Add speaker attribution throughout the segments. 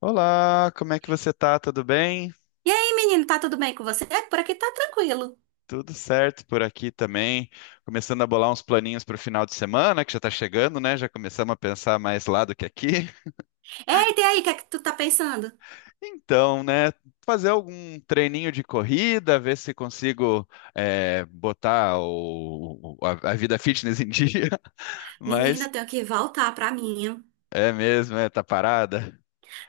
Speaker 1: Olá, como é que você tá? Tudo bem?
Speaker 2: E aí, menino, tá tudo bem com você? É, por aqui tá tranquilo.
Speaker 1: Tudo certo por aqui também. Começando a bolar uns planinhos para o final de semana, que já está chegando, né? Já começamos a pensar mais lá do que aqui.
Speaker 2: Eita, e aí, o que é que tu tá pensando?
Speaker 1: Então, né? Fazer algum treininho de corrida, ver se consigo botar a vida fitness em dia.
Speaker 2: Menina, eu
Speaker 1: Mas
Speaker 2: tenho que voltar pra minha.
Speaker 1: é mesmo, é, tá parada.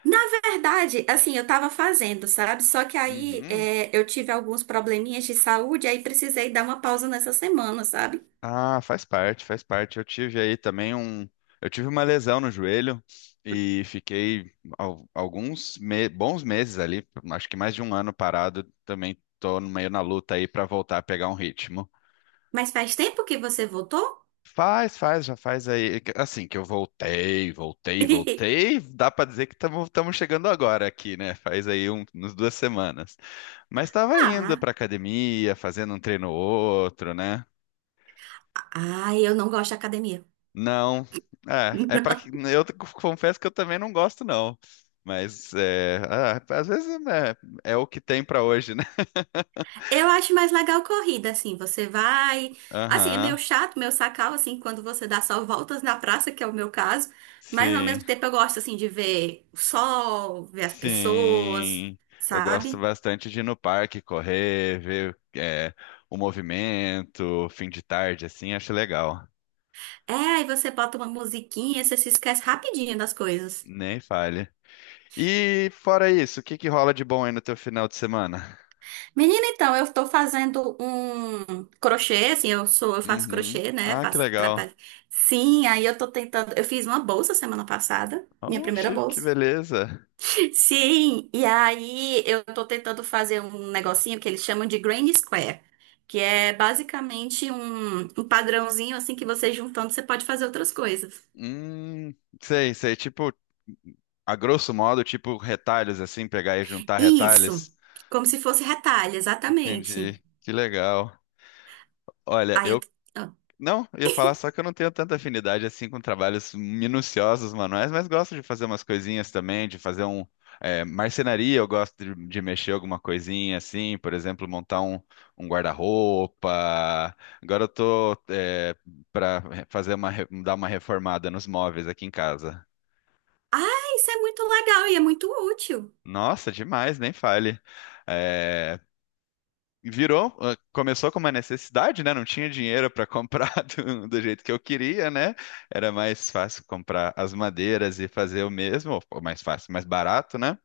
Speaker 2: Na verdade, assim, eu tava fazendo, sabe? Só que aí
Speaker 1: Uhum.
Speaker 2: é, eu tive alguns probleminhas de saúde, aí precisei dar uma pausa nessa semana, sabe?
Speaker 1: Ah, faz parte, faz parte. Eu tive aí também um. Eu tive uma lesão no joelho e fiquei bons meses ali, acho que mais de um ano parado. Também tô no meio na luta aí para voltar a pegar um ritmo.
Speaker 2: Mas faz tempo que você voltou?
Speaker 1: Faz, faz, já faz aí. Assim que eu voltei, voltei, voltei, dá pra dizer que estamos chegando agora aqui, né? Faz aí umas duas semanas. Mas tava indo
Speaker 2: Ah,
Speaker 1: pra academia, fazendo um treino ou outro, né?
Speaker 2: ah, eu não gosto de academia.
Speaker 1: Não, é para que confesso que eu também não gosto não, mas ah, às vezes né, o que tem pra hoje, né?
Speaker 2: Eu acho mais legal corrida, assim, você vai. Assim, é
Speaker 1: Aham,
Speaker 2: meio chato, meio sacal, assim, quando você dá só voltas na praça, que é o meu caso. Mas ao
Speaker 1: sim,
Speaker 2: mesmo tempo eu gosto, assim, de ver o sol, ver as pessoas,
Speaker 1: sim. Eu gosto
Speaker 2: sabe?
Speaker 1: bastante de ir no parque, correr, ver o movimento, fim de tarde, assim, acho legal.
Speaker 2: É, aí você bota uma musiquinha, você se esquece rapidinho das coisas.
Speaker 1: Nem falha. E fora isso, o que que rola de bom aí no teu final de semana?
Speaker 2: Menina, então, eu tô fazendo um crochê, assim, eu faço
Speaker 1: Uhum.
Speaker 2: crochê, né?
Speaker 1: Ah, que
Speaker 2: Faço
Speaker 1: legal.
Speaker 2: trabalho. Sim, aí eu tô tentando. Eu fiz uma bolsa semana passada, minha primeira
Speaker 1: Oxe, que
Speaker 2: bolsa.
Speaker 1: beleza.
Speaker 2: Sim, e aí eu tô tentando fazer um negocinho que eles chamam de Grand Square, que é basicamente um padrãozinho assim que você juntando você pode fazer outras coisas.
Speaker 1: Hum, sei, sei. Tipo, a grosso modo, tipo retalhos assim, pegar e juntar
Speaker 2: Isso,
Speaker 1: retalhos.
Speaker 2: como se fosse retalho, exatamente.
Speaker 1: Entendi. Que legal. Olha,
Speaker 2: Aí eu,
Speaker 1: eu não eu ia falar só que eu não tenho tanta afinidade assim com trabalhos minuciosos manuais, mas gosto de fazer umas coisinhas também, de fazer marcenaria, eu gosto de mexer alguma coisinha assim, por exemplo, montar um guarda-roupa. Agora eu tô para fazer uma dar uma reformada nos móveis aqui em casa.
Speaker 2: ah, isso é muito legal e é muito útil.
Speaker 1: Nossa, demais, nem fale. É, virou, ah, começou com uma necessidade, né? Não tinha dinheiro para comprar do jeito que eu queria, né? Era mais fácil comprar as madeiras e fazer o mesmo, ou mais fácil, mais barato, né?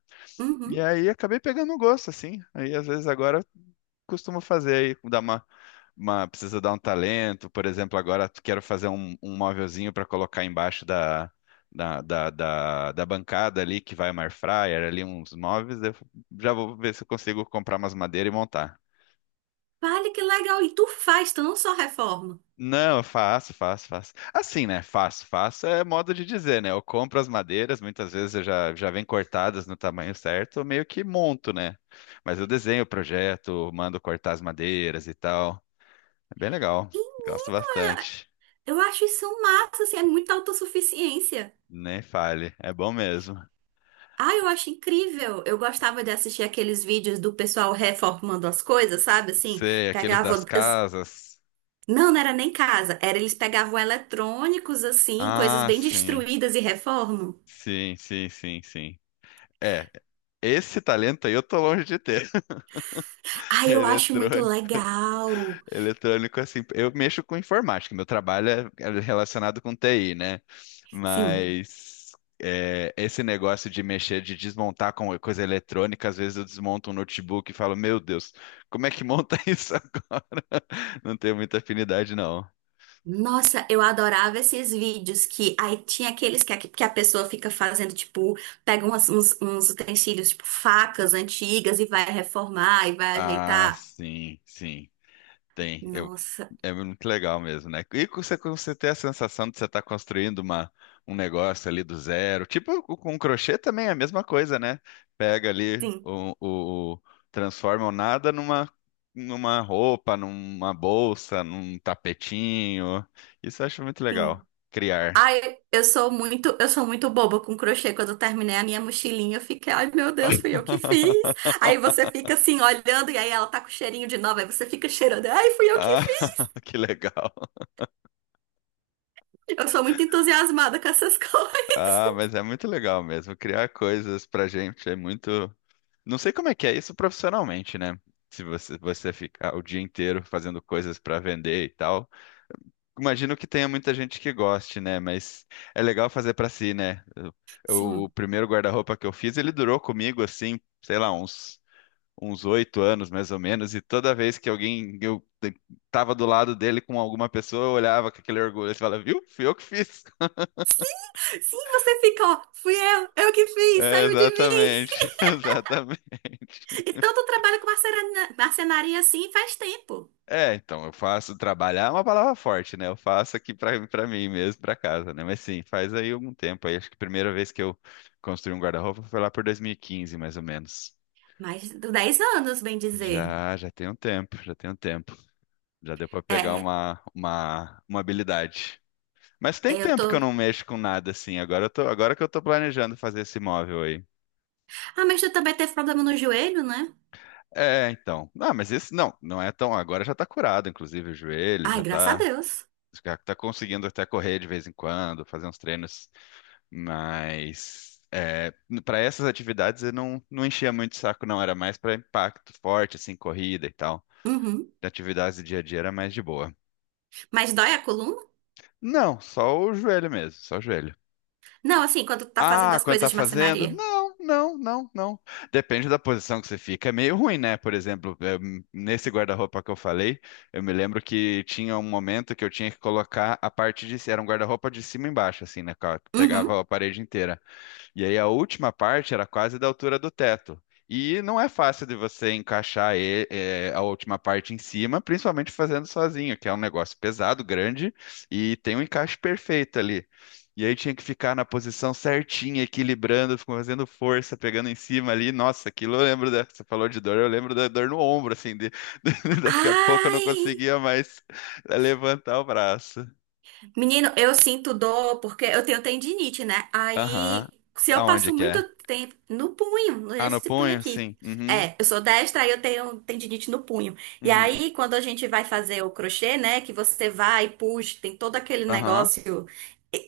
Speaker 1: E
Speaker 2: Uhum.
Speaker 1: aí acabei pegando um gosto, assim. Aí às vezes agora eu costumo fazer aí, precisa dar um talento. Por exemplo, agora quero fazer um móvelzinho para colocar embaixo da bancada ali que vai uma air fryer, ali uns móveis, eu já vou ver se eu consigo comprar umas madeiras e montar.
Speaker 2: Vale que legal, e tu faz, tu não só reforma.
Speaker 1: Não, eu faço, faço, faço. Assim, né? Faço, faço é modo de dizer, né? Eu compro as madeiras, muitas vezes eu já vem cortadas no tamanho certo, eu meio que monto, né? Mas eu desenho o projeto, mando cortar as madeiras e tal. É bem legal, gosto bastante.
Speaker 2: Eu acho isso massa, assim, é muita autossuficiência.
Speaker 1: Nem fale, é bom mesmo.
Speaker 2: Ah, eu acho incrível. Eu gostava de assistir aqueles vídeos do pessoal reformando as coisas, sabe? Assim,
Speaker 1: Sei, aqueles das
Speaker 2: pegavam. as-
Speaker 1: casas.
Speaker 2: Não, não era nem casa, era eles pegavam eletrônicos, assim, coisas
Speaker 1: Ah,
Speaker 2: bem
Speaker 1: sim,
Speaker 2: destruídas e reformam.
Speaker 1: sim, sim, sim, sim. É, esse talento aí eu tô longe de ter.
Speaker 2: Ah, eu acho muito
Speaker 1: Eletrônico.
Speaker 2: legal.
Speaker 1: Eletrônico, assim, eu mexo com informática, meu trabalho é relacionado com TI, né?
Speaker 2: Sim.
Speaker 1: Mas esse negócio de mexer, de desmontar com coisa eletrônica, às vezes eu desmonto um notebook e falo, meu Deus, como é que monta isso agora? Não tenho muita afinidade, não.
Speaker 2: Nossa, eu adorava esses vídeos que aí tinha aqueles que que a pessoa fica fazendo, tipo, pega uns, utensílios, tipo, facas antigas e vai reformar e vai
Speaker 1: Ah,
Speaker 2: ajeitar.
Speaker 1: sim, sim, tem. Eu
Speaker 2: Nossa,
Speaker 1: é muito legal mesmo, né? E você, você ter a sensação de você estar construindo um negócio ali do zero. Tipo, com crochê também é a mesma coisa, né? Pega ali
Speaker 2: sim,
Speaker 1: transforma o nada numa roupa, numa bolsa, num tapetinho. Isso eu acho muito
Speaker 2: sim.
Speaker 1: legal. Criar.
Speaker 2: Ai, eu sou muito boba com crochê. Quando eu terminei a minha mochilinha, eu fiquei, ai meu Deus, fui eu que fiz. Aí você fica assim olhando e aí ela tá com cheirinho de nova, aí você fica cheirando, ai fui eu que
Speaker 1: Ah,
Speaker 2: fiz.
Speaker 1: que legal.
Speaker 2: Eu sou muito entusiasmada com essas coisas.
Speaker 1: Ah, mas é muito legal mesmo. Criar coisas pra gente é muito. Não sei como é que é isso profissionalmente, né? Se você ficar o dia inteiro fazendo coisas para vender e tal. Imagino que tenha muita gente que goste, né? Mas é legal fazer para si, né? O
Speaker 2: Sim.
Speaker 1: primeiro guarda-roupa que eu fiz, ele durou comigo assim, sei lá, uns oito anos mais ou menos. E toda vez que tava do lado dele com alguma pessoa, eu olhava com aquele orgulho e falava, viu? Fui eu que fiz.
Speaker 2: Sim, você fica, ó, eu que fiz,
Speaker 1: É,
Speaker 2: saiu de mim.
Speaker 1: exatamente, exatamente.
Speaker 2: E tanto trabalho com marcenaria assim faz tempo.
Speaker 1: É, então, eu faço trabalhar é uma palavra forte, né? Eu faço aqui pra para mim mesmo, pra casa, né? Mas sim, faz aí algum tempo. Aí acho que a primeira vez que eu construí um guarda-roupa foi lá por 2015, mais ou menos.
Speaker 2: Mais de 10 anos, bem dizer.
Speaker 1: Já, já tem um tempo, já tem um tempo. Já deu pra pegar
Speaker 2: É,
Speaker 1: uma habilidade. Mas tem
Speaker 2: eu
Speaker 1: tempo que eu não
Speaker 2: tô.
Speaker 1: mexo com nada assim. Agora agora que eu tô planejando fazer esse móvel aí.
Speaker 2: Ah, mas tu também teve problema no joelho, né?
Speaker 1: É, então. Não, mas esse não, não é tão. Agora já tá curado, inclusive o joelho
Speaker 2: Ai, graças a Deus.
Speaker 1: já tá conseguindo até correr de vez em quando, fazer uns treinos. Mas é, para essas atividades eu não, não enchia muito o saco, não. Era mais para impacto forte, assim, corrida e tal.
Speaker 2: Uhum.
Speaker 1: De atividades do dia a dia era mais de boa.
Speaker 2: Mas dói a coluna?
Speaker 1: Não, só o joelho mesmo, só o joelho.
Speaker 2: Não, assim, quando tu tá fazendo
Speaker 1: Ah,
Speaker 2: as
Speaker 1: quando tá
Speaker 2: coisas de
Speaker 1: fazendo?
Speaker 2: marcenaria.
Speaker 1: Não, não, não, não. Depende da posição que você fica. É meio ruim, né? Por exemplo, nesse guarda-roupa que eu falei, eu me lembro que tinha um momento que eu tinha que colocar a parte de... Era um guarda-roupa de cima e embaixo, assim, né, cara?
Speaker 2: Uhum.
Speaker 1: Pegava a parede inteira. E aí a última parte era quase da altura do teto. E não é fácil de você encaixar a última parte em cima, principalmente fazendo sozinho, que é um negócio pesado, grande, e tem um encaixe perfeito ali. E aí tinha que ficar na posição certinha, equilibrando, fazendo força, pegando em cima ali. Nossa, aquilo eu lembro da... Você falou de dor, eu lembro da dor no ombro, assim, de... daqui a pouco eu não
Speaker 2: Ai!
Speaker 1: conseguia mais levantar o braço.
Speaker 2: Menino, eu sinto dor porque eu tenho tendinite, né?
Speaker 1: Aham.
Speaker 2: Aí, se eu
Speaker 1: Aonde
Speaker 2: passo
Speaker 1: que
Speaker 2: muito
Speaker 1: é?
Speaker 2: tempo no punho,
Speaker 1: Ah, no
Speaker 2: nesse punho
Speaker 1: punho?
Speaker 2: aqui.
Speaker 1: Sim. Uhum.
Speaker 2: É, eu sou destra, aí eu tenho tendinite no punho. E
Speaker 1: Uhum.
Speaker 2: aí, quando a gente vai fazer o crochê, né? Que você vai, puxa, tem todo aquele
Speaker 1: Aham,
Speaker 2: negócio.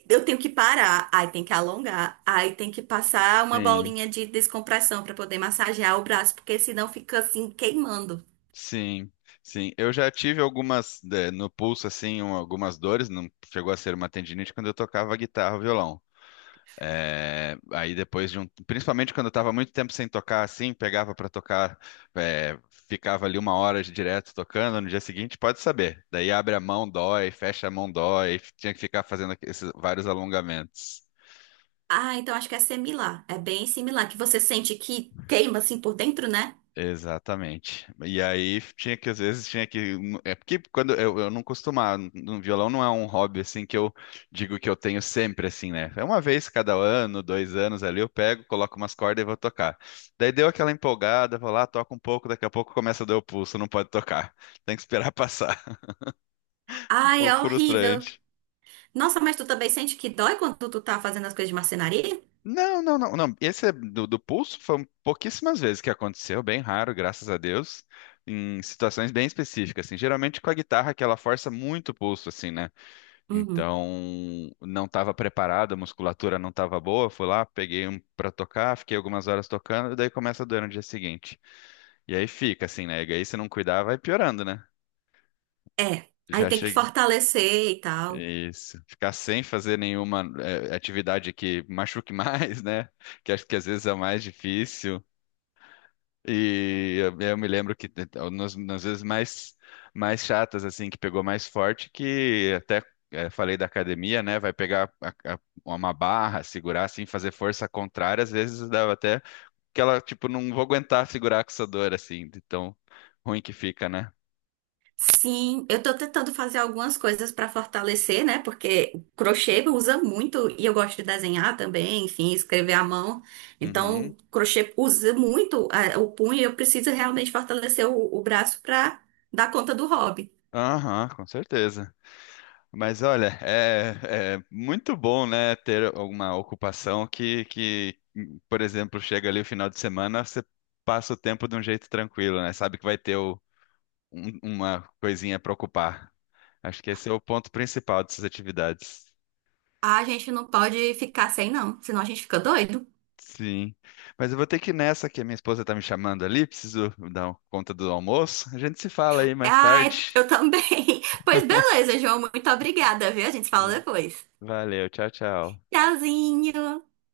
Speaker 2: Eu tenho que parar, aí tem que alongar, aí tem que passar uma
Speaker 1: sim,
Speaker 2: bolinha de descompressão pra poder massagear o braço, porque senão fica assim queimando.
Speaker 1: sim, sim. Eu já tive algumas, no pulso, assim, algumas dores, não chegou a ser uma tendinite quando eu tocava guitarra ou violão. Aí depois de um, principalmente quando eu estava muito tempo sem tocar, assim, pegava para tocar, eh, ficava ali uma hora de direto tocando, no dia seguinte pode saber. Daí abre a mão, dói, fecha a mão, dói, tinha que ficar fazendo esses vários alongamentos.
Speaker 2: Ah, então acho que é similar. É bem similar, que você sente que queima assim por dentro, né?
Speaker 1: Exatamente. E aí tinha que, às vezes, tinha que. É porque quando eu não costumava, no violão não é um hobby assim que eu digo que eu tenho sempre, assim, né? É uma vez cada ano, dois anos ali, eu pego, coloco umas cordas e vou tocar. Daí deu aquela empolgada, vou lá, toco um pouco, daqui a pouco começa a doer o pulso, não pode tocar. Tem que esperar passar. Um
Speaker 2: Ai, é
Speaker 1: pouco
Speaker 2: horrível.
Speaker 1: frustrante.
Speaker 2: Nossa, mas tu também sente que dói quando tu tá fazendo as coisas de marcenaria?
Speaker 1: Não, não, não, não. Esse é do pulso foi pouquíssimas vezes que aconteceu, bem raro, graças a Deus, em situações bem específicas, assim. Geralmente com a guitarra que ela força muito o pulso, assim, né?
Speaker 2: Uhum.
Speaker 1: Então, não estava preparado, a musculatura não estava boa, fui lá, peguei um para tocar, fiquei algumas horas tocando, e daí começa a doer no dia seguinte. E aí fica, assim, né? E aí se não cuidar, vai piorando, né?
Speaker 2: É. Aí
Speaker 1: Já
Speaker 2: tem que
Speaker 1: cheguei.
Speaker 2: fortalecer e tal.
Speaker 1: Isso. Ficar sem fazer nenhuma atividade que machuque mais, né? Que acho que às vezes é o mais difícil. E eu me lembro que nas, nas vezes mais, mais chatas, assim, que pegou mais forte, que até falei da academia, né? Vai pegar a- uma barra, segurar, assim, fazer força contrária, às vezes dava até que ela, tipo, não vou aguentar segurar com essa dor, assim, de tão ruim que fica, né?
Speaker 2: Sim, eu tô tentando fazer algumas coisas pra fortalecer, né? Porque o crochê usa muito e eu gosto de desenhar também, enfim, escrever à mão. Então,
Speaker 1: Uhum.
Speaker 2: o crochê usa muito o punho e eu preciso realmente fortalecer o braço pra dar conta do hobby.
Speaker 1: Aham, com certeza. Mas olha, é, é muito bom, né, ter alguma ocupação que, por exemplo, chega ali o final de semana, você passa o tempo de um jeito tranquilo, né? Sabe que vai ter uma coisinha para ocupar. Acho que esse é o ponto principal dessas atividades.
Speaker 2: A gente não pode ficar sem, não, senão a gente fica doido.
Speaker 1: Sim. Mas eu vou ter que ir nessa, que a minha esposa tá me chamando ali, preciso dar conta do almoço. A gente se fala aí mais
Speaker 2: Ah,
Speaker 1: tarde.
Speaker 2: eu também. Pois beleza, João, muito obrigada, viu? A gente se fala depois.
Speaker 1: Valeu, tchau, tchau.
Speaker 2: Tchauzinho!